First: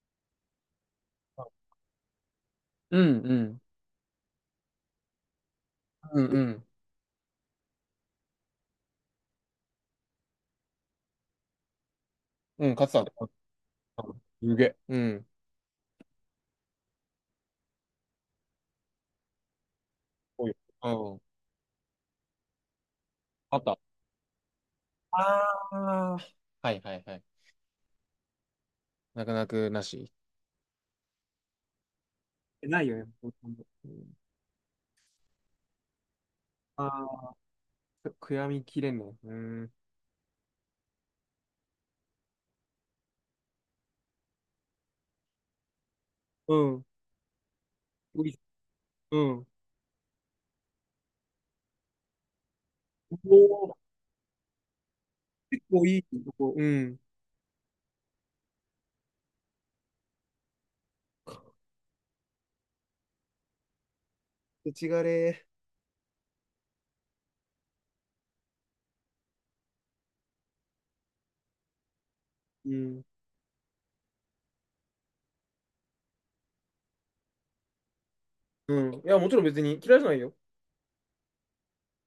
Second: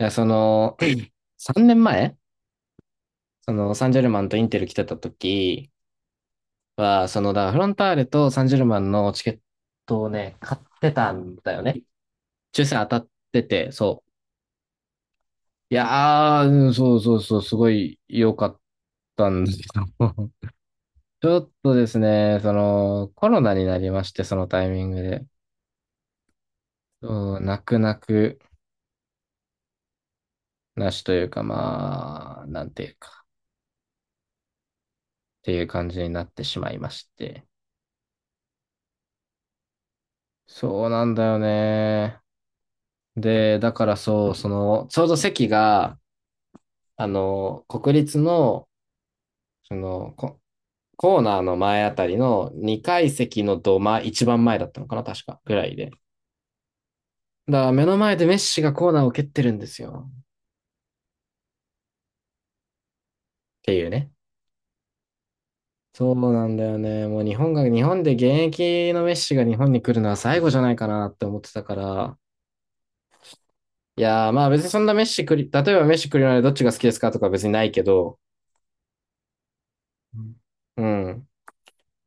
いや、3年前、うんうん。サンジェルマンとインテル来てた時うんうん。は、だからフロンターレとサンジェルマンのチケットをね、買ってたんだよね。抽うん、選当勝たっってたてて、そう。う。すげえ。うん。いやー、うんそうそうそう、すごい良かったんですけど。おい。うん。ちょっとですね、コロナあっにた。なありまして、そのタイミングで。あ、はいはいはい。泣く泣く泣く泣くなし。なしというか、まあ、なんなていいうよね。か、うん。っていう感じになってしまいあましあ、て。悔やみきれんの。うん。そうなんだよね。で、だからそう、ちょうど席が、うん。国立おい、の、うん。その、ココーナーの前あたりの2階お席のー、一番前だったのかな、確か、ぐ結らい構で。いいとこ。うん。だから目の前でメッシがコーナーを蹴ってるんですよ。っていうね。土ちがれそうなんだよね。もう日本で現役のメッシが日本に来るのは最後じゃないかなって思ってたから。ー。うん。いやー、まあ別にそんなメッシくり、例えばメッシ来るのでどっちが好きですかとか別にないけど、うん。いや、もちろん別に嫌いじゃないよ。うん。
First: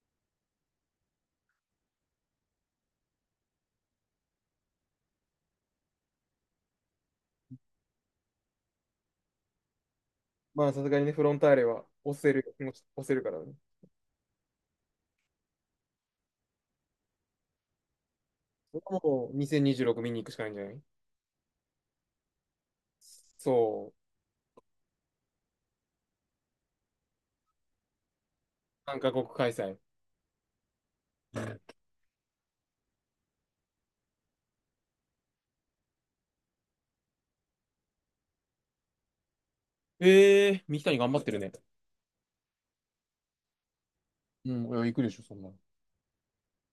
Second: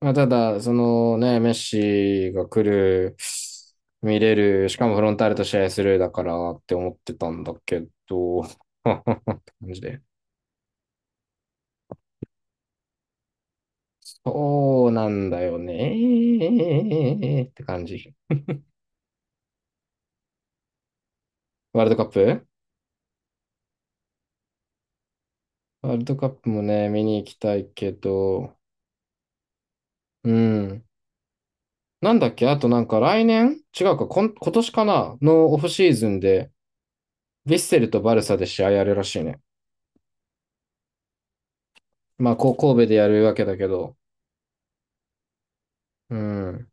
まあ、ただ、そのね、メッシが来る、見れる、しかもフロンターレと試合するだからって思ってたんだけど、って感じで。まあ、さすがにね、フロンターレは押せる、押せるからね。そうなんだよねって感じ。それはもう2026見に行くしかないんじゃない、ワールドカップ。そう。ワールドカップもね、見に行きたいけど、3カ国開催。うん。なんだっけあとなんか来年違うか、今年かなのオフシーズンで、ヴィッセルとバルサで試合やるらしいね。ええー、三木谷頑張ってるね。まあ、こう神戸でやるわけだけど、うん、いや行くでしょ、そんなの。うん。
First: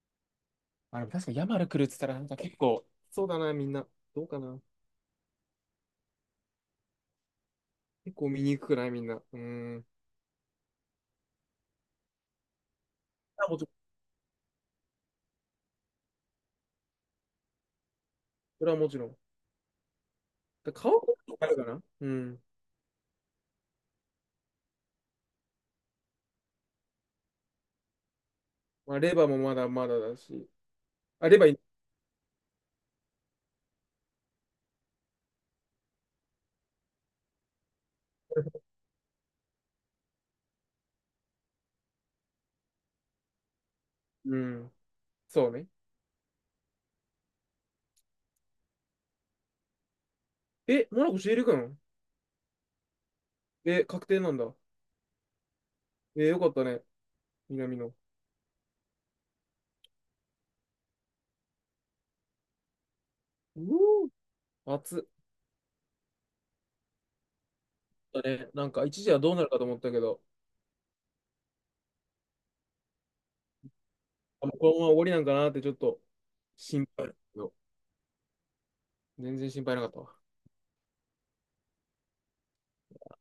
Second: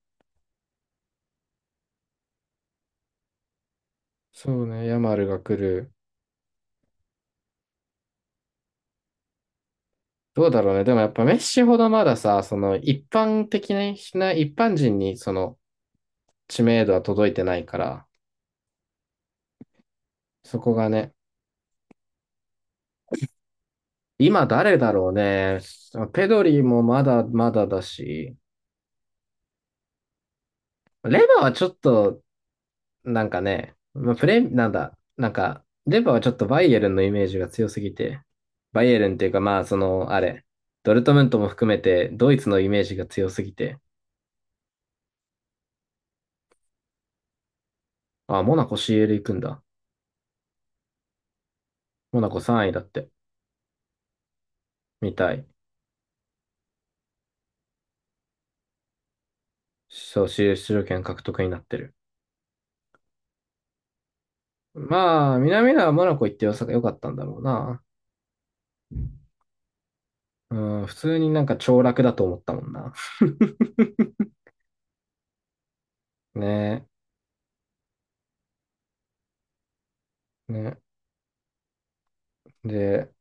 あ、でも確かにヤマル来るっつったら、なんか結構、そうだな、みんな。どうかな。そうね、ヤマルが来る。結構見に行くくないみんな。うん。どうだろうね。でもやっぱメッシほどまださ、あ、もちろん。一般人にその知名度は届いてないから、それはもちろん。そだこが顔ね。とあるかな、うん。今誰だろうね。ペドリもまだまだだし、まあ、レバーもまだまだだし。レあ、レバーバーはいい。ちょっと、なんかね、まあ、プレ、なんだ、なんか、レバーはちょっとバイエルンのイメージが強すぎて、バイエルンっていうかまあその、あれ、ドルトムントも含めてドイツのイメージが強すぎて、うん。そうね。あ、モナコ CL 行くんだ。え、モナコシエく君、モナコ3位だって。え、確定なんだ。みたい。え、よかったね。南の。そう、出場権獲得になってる。うお、暑い。まあ、南野はモナコ行って良さが良かったんだろうな。だね。なんか一時はどうなるかと思ったけど、うん、普通になんか凋落だと思ったもんな。あ、もうこのまま終わりなんかなってちょっとね心配。全然心配なかったわ。え、ね。で、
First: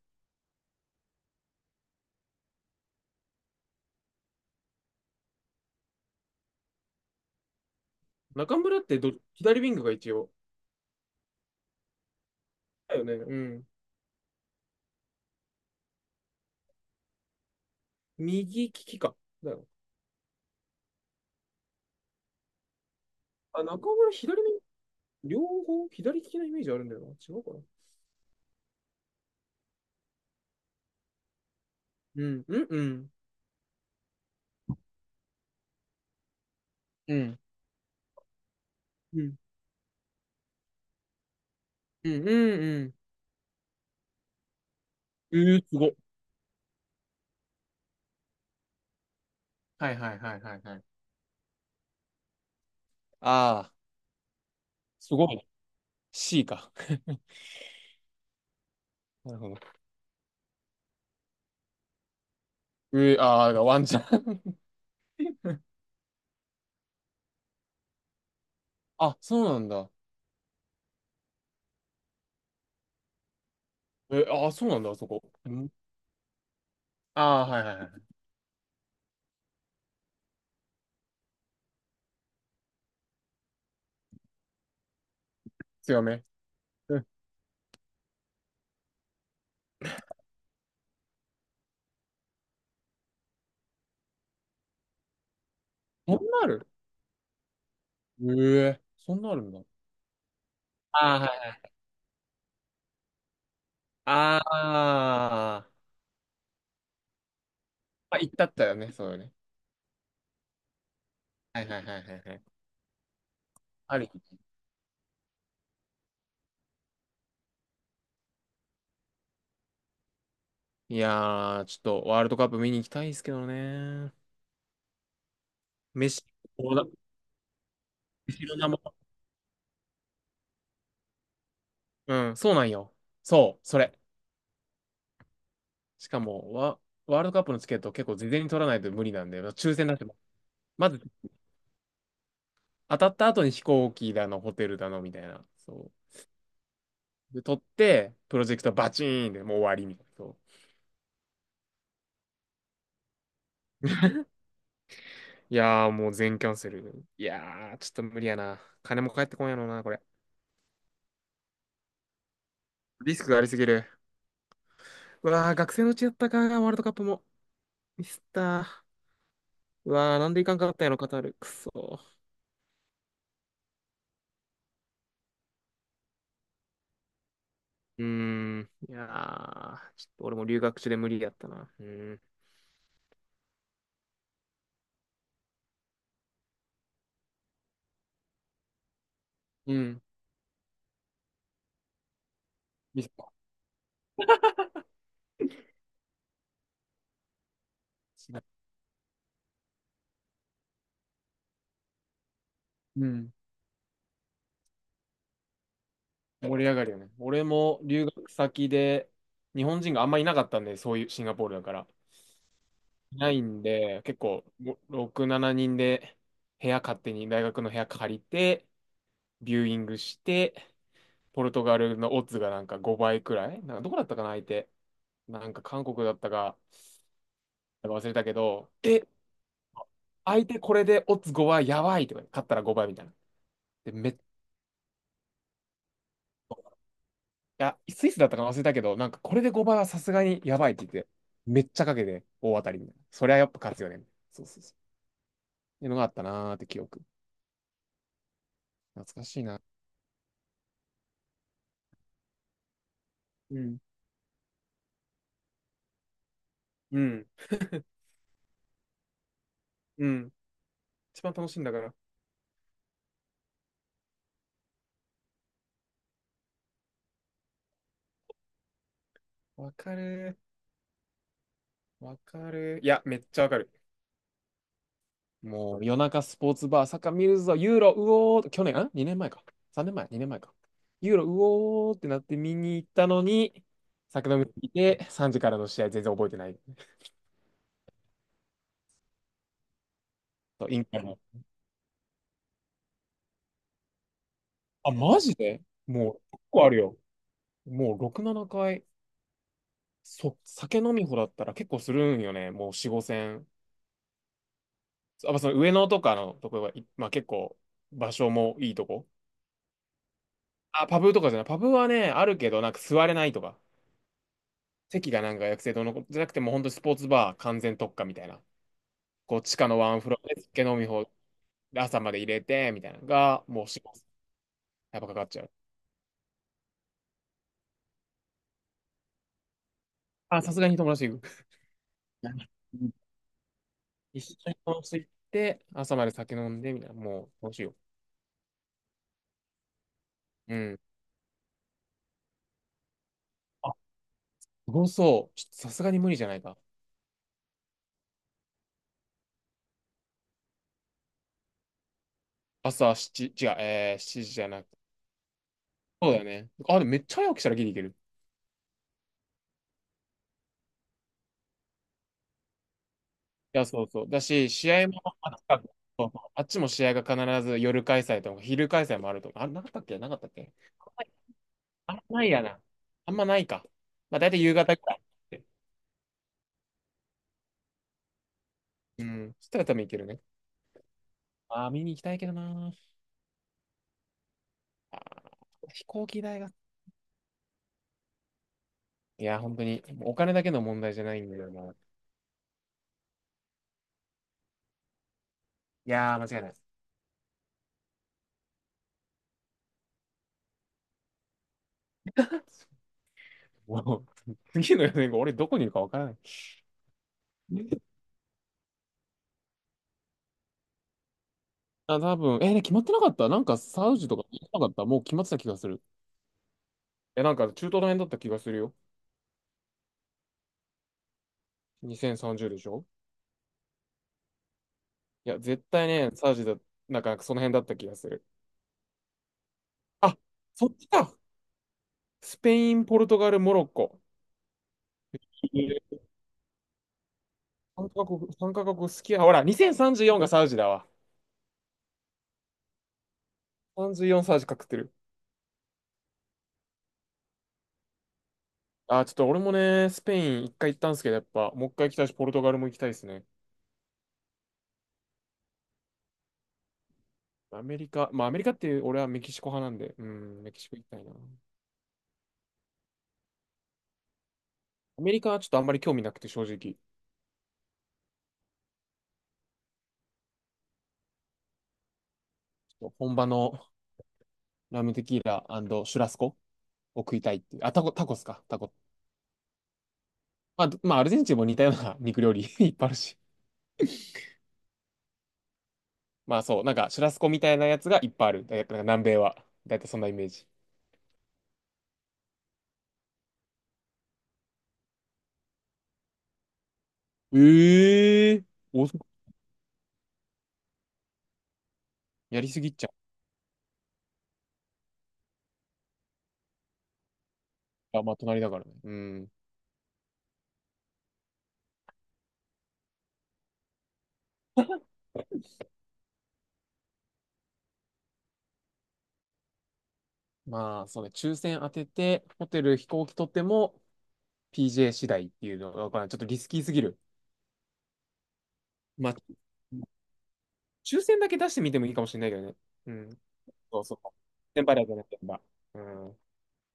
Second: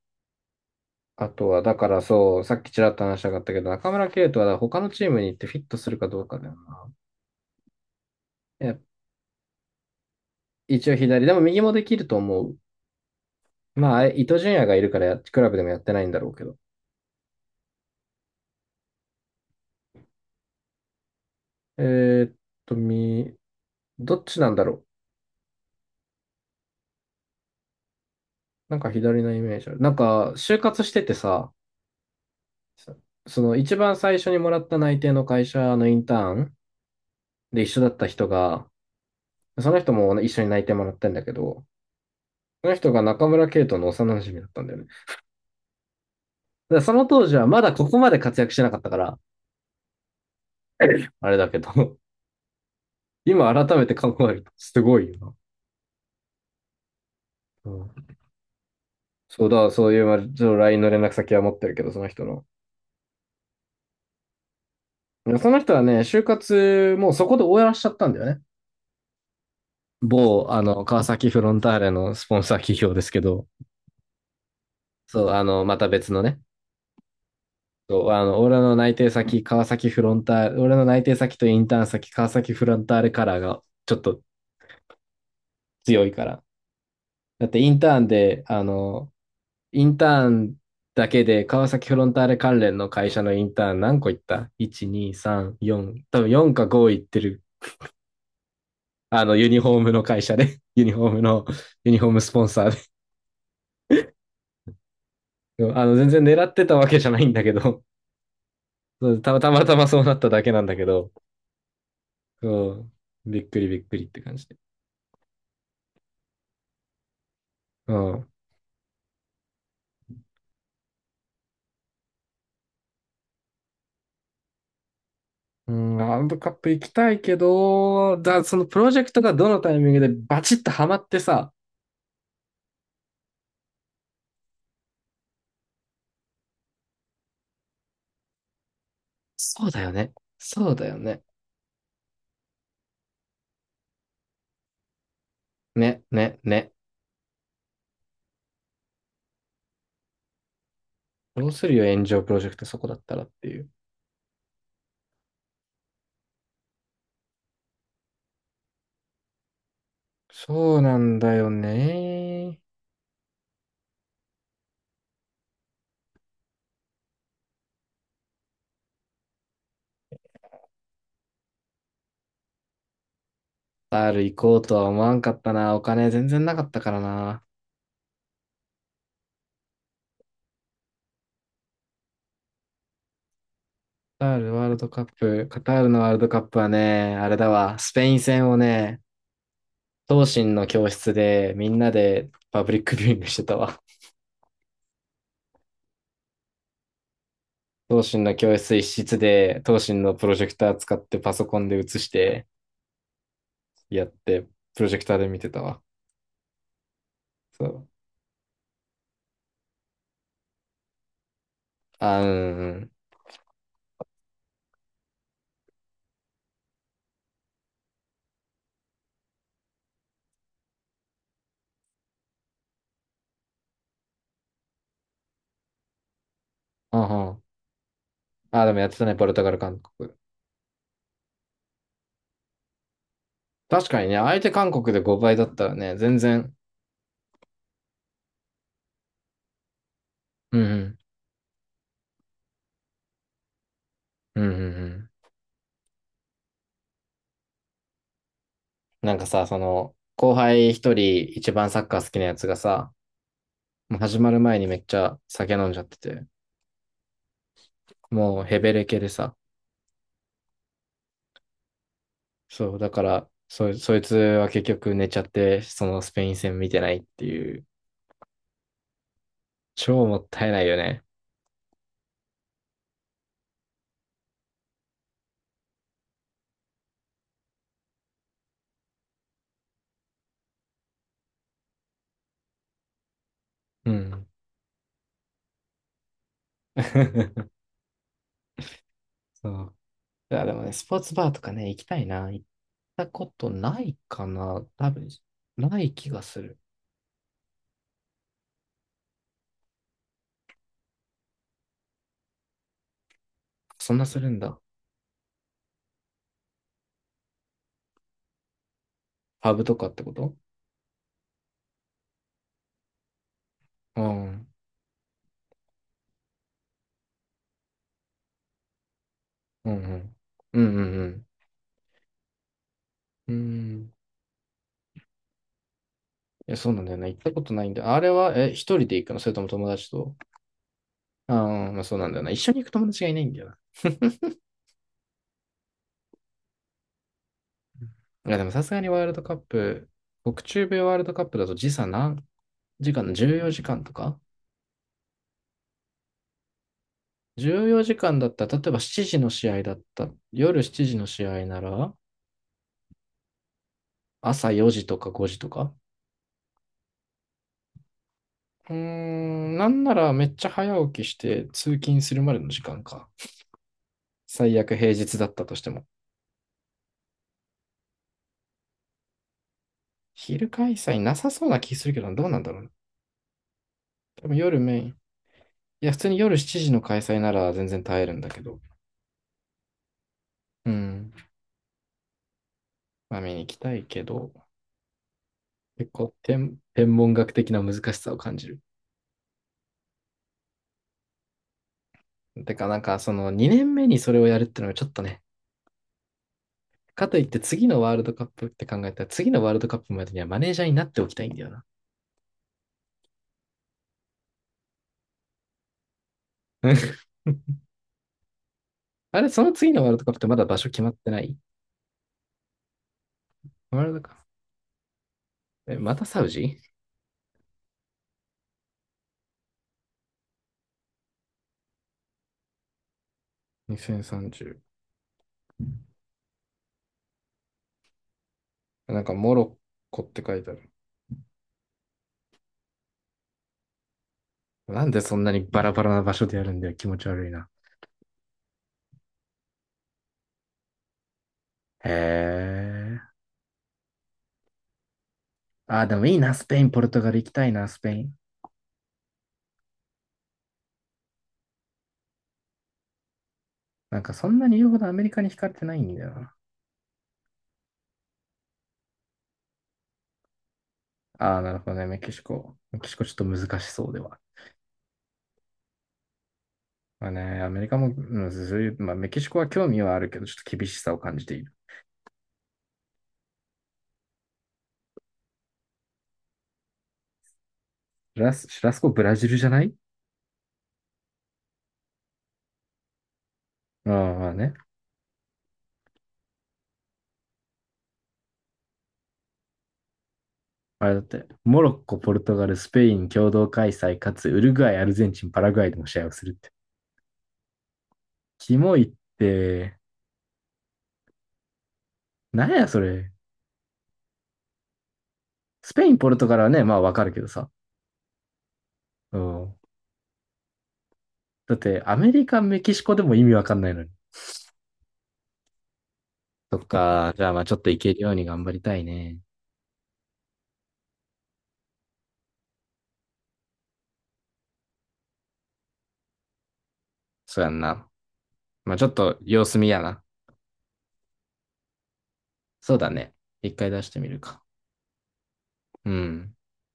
あとは、だからそう、さっきちらっと話したかったけど、中村敬斗は他のチームに行ってフィットするかどうかだよな。中いや、村ってど、左ウィングが一応。一応左、でも右もできると思う。だよね。うん。まあ、伊東純也がいるからクラブでもやってないんだろうけど。右利きか。だよ。えーっと、み、あ、中村どっち左なんの、だろう。両方左利きなイメージあるんだよな。違うかな。なんか左のイメージある。なんか、就活しててさ、うん、うん、うそん。その一番最初にもらった内定の会社のインターンうん。で一緒だった人が、うん、その人も一緒に内定もらったんだけど、うん、うん、そのう人ん。が中村圭斗の幼馴染だったんだよね。だえー、すごい。からその当時はまだここまで活躍してなかったから、はいはいはいはいはい。あれだけど、今ああ、改めて考えるとすごいよすごな。いね、 C か。うん、なるそうほど。だ、そういう、まあちょっと LINE の連絡先は持ってるけど、その人の。えー、あがワンちゃん。その人 はね、就活もうそこで終わらしちゃったんだよね。あ、そうなんだ。某、川崎フロンターレのスポンサー企業ですけど、えー、あー、そうなんだ、あそこ。そう、うん、また別のね、ああ、はいはいはい。そう、俺の内定先、川崎フロンターレ、俺の内定先とインターン先、川崎フロンターレカラーがちょっと強強いめ。から。うん、だってインターンで、あの、インターンだけで川崎フロンターレ関連の会社のインターン何個行った ?1、2、3、4、そん多分なあ4かる、5行ってる。ええ、そんなあるユんニだ。フォームの会社で、ユニフォーああ、ムはの、い、ユニフォームスポンサーああ、で。全然狙ってたわけじゃないんだけど、まあ、行ったったよね、そそうようね。たまたまそうなっただけなんだけど、はいはいはいはいはい。そう、びっくりびっくありっり。て感じで。うん。いやー、ちょっとワールドカップ見に行きたいですけどね。うん、ワー飯、ルドカップお行だ、きたいけど、飯そのの名プも。ロジェクトがどのタイミングでバチッとハマってさ、うん、そうなんよ。そう、それ。しかも、ワ、ワールドカップのチケット結構事前に取らないと無理なんで、まあそう抽だ選よだなってね。も、そうだまよず、ね。当たった後に飛行機だの、ホテルだの、みたいな。そう。ね、ね、ね。で、取って、プロジェクトバチーンでもう終わりみたいな。そう、どうするよ、炎上プロジェクトそこだったらっていう。いやー、もう全キャンセル。いやー、ちょっと無理やな。金も返ってこんやろな、これ。そうなんだよね。リスクがありすぎる。うわー、学生のうちやったか、ワールドカップも。ミスったー。うわー、なんでいかんかったんやろ、カタール。くそー。カタール行こうとは思わんかったな。お金全然なかったからな。うーん。いやー、ちょっと俺も留学中で無理やったな。うーん。カタールのワールドカップはね、あれだわ、スペイン戦をね、うん。同心の教室でみんなでパブリックミビスューっイングしてたわ。同心のた、教室一室で、同心のプロジェクター使ってパソコンで映してうん。やって、プロジェクターで見てたわ。盛り上がるよね。俺そもう。留学先で日本人があんまいなかったんで、そういうシンガポールだから。あ、うんうん。いないんで、結構ご6、7人で部屋勝手に大学の部屋借りて、ビューイングして、ポルトガルのオッズがなんか5倍くらい、なんかどこだったかな、相手。なんか韓国だったか、あ、うんなんか忘れたけあ、ど、でもやってえ、たね、ポルトガル、韓国。相手これでオッズ5倍やばいとか、勝ったら5倍みたいな。確で、かにめね、っ相手韓国で5倍だったらね、全然。ちゃ、スイスだったかな忘れたけど、なんかこれで5倍はさすがにうやんうばいって言ん。って、めっちゃかけて大当たりみたいな。そりゃやっぱ勝つよね。うそんううんうそうそう。ん。っていうのがあったなーって記憶。懐なんかかしいさ、な。後輩一人一番サッカー好きなやつがさ、うん。もう始まる前にめっちゃ酒飲んじゃってて、うん。もうヘベレケでさ、うん。一番楽しいんだから。そう、だから、そいつは結局寝ちゃって、そのスペイン戦見てないっていう、わか超もっる。たいないよね。わかる。いや、めっちゃわかる。もう夜中スポーツバー、サッカー見るぞ、ユーロ、うおー、去年、ん？ 2 年前か。3年前、2年前か。ユーロ、うおーってなって見に行ったのに、うん。酒飲みすぎて、3時からの試合全然覚えてない。そう。いや、でもと、ね、インスポーカツの。バーとかね、行きたいな。行ったことないかな。あ、多分、マジで、ない気もう、がす結る。構あるよ。もう6、7回。そ、酒飲みほだったら結構するんよね。もう4、5戦。そんなするんだ。あ、まあその上野とかのとこが、い、まあ結構、場所もいいとこ。パブとかってことあ、パブとかじゃない。パブはね、あるけど、なんか座れないとか。うん。うん席がなんか学生堂のことじゃなくてもう本当スポーツバー完全特化みたいな。こう地下うん。のワンフロアでう酒ん飲うみ放ん題朝まで入れてみたいなのうん。うがもうしまん。す。やっぱかかっちゃう。いや、そうなんだよな、行ったことないんだよ。あれは、一人で行くのそれとも友達とあ、さすがに友達と行あく。あー、まあそうなんだよな。一緒に行くう友ん、達がいないんだよな。一緒に友達と行って朝まで酒飲んでみたいな。もうどうしよ。いや、でもさすがにワールドカップ、北うう中米ん。ワールドカップだと時差何時間 ?14 時あ、間とか すごそう。ちょっとさすがに無理じゃないか。?14 時間だったら、例えば7時の試合だった。夜7時の試合なら、朝7、違う、しちじじゃ朝なく4て。時とか5時とか。そうだよね。あ、でもめっちゃ早起きしたらギリいける。うーん、なんならめっちゃ早起きして通勤するまでの時間か。いや、そうそう。だし、最試悪合、平日だったとあ、しても。そうそう、あっちも試合が必ず夜開催とか昼開催もあるとか、あ、なかったっけ、なかったっ昼け。開催なさそうな気するあんけまど、どなういなんやだろな。うねあんまないか。まあ多大分体夕夜メ方イくン。いらいって、や、普通に夜7時の開催なら全然耐えるんだけど。うん。そしたら多分行けるね。うん。ああ、見に行きたいけどな。まあ見に行きたいけど。あー、飛結行構機代が。天文学的な難しさを感じる。いや、本当に、もうお金だけの問題じゃないんだよな。いてか、なんか、その2年目にそれをやるってのはちょっとね、やー、間違いない。かといって次のワールドカップって考えたら、次のワールドカップまでにはマネージャーになっておきたいんだよな。もう、次のよねん後、俺どこにいるかわからない。あれ、その次のワールドカップってまだ場所決まってないあ、多分、ね、決まってなかった、なんかワーサルウドジカとか、ッ決まってなかった、もう決まってた気がすプ。え、る。またサウジ え、なんか中東の辺だった気がするよ。2030でしょ。 ?2030。いや、絶対ね、サージだ、なんかその辺だった気がする。なんか、モロッコっあ、て書いてあそる。っちか。スペイン、ポルトガル、モロッコ。なんでそんなにバラバラな場所でやるんだよ。気持ち悪いな。3カ国、三カ国好きや。ほら、2034がサウジだわ。へえ。34サウジかくってる。あー、でもいいな。スペイン、ポルトガル行きたいな、スペイン。あ、ちょっと俺もね、スペイン一回行ったんですけど、やっぱ、もう一回行きたいし、ポルトガルも行きたいですね。なんか、そんなに言うほどアメリカに惹かれてないんだよな。アメリカ、まあアメリカって俺はメキシコ派なんで、うん、メキシコ行きたいな。アああ、なるほどね。メキシコ。メキシコちょっと難しそうでは。メリカはちょっとあんまり興味なくて、正直。ちまあね、アメリカも、うんそういう、まあ、メキシコは興味はあるけど、ちょっと厳しさを感じている。ょっと本場のラムテキーラ、シュラスコを食いたいっていう。あ、タコ、タコスか。タシラコ、スコブラジルじゃないまあ、ど、まあ、アルゼンチンも似たような肉料理 いっぱいあるし。うん、まあね。まあそう、なんかシュラスコみたいなやつがいっぱいある。だいたい南米は。だいたいそんなイメージ。あれだって、モロッコ、ポルトガル、スペイン共同開催、かつウルグアイ、アルゼンチン、パラグアイでも試合をするって。ええ、キモいお、って、やなりんすやぎっそちゃれ。スペイン、ポルトガルはね、まあわかるけどさ。う。あ、まあ隣だからね。ううん。ん。だって、アメリカ、メキシコでも意味わかんないのに。そっか。じゃあまあちょっといけるように頑張りたいね。まあそうね、抽選当てて、ホテル飛行機取っても PJ 次第っていうのがわからない、まちょっとリスキーすぎる。そうやんな。まあちょっまあ、と様子見やな。抽選だけ出してみてもいいかもしれないけどね。そうだうね。ん。一回そ出うしてそう。みるか。先輩だとね、先輩。ううん。ん。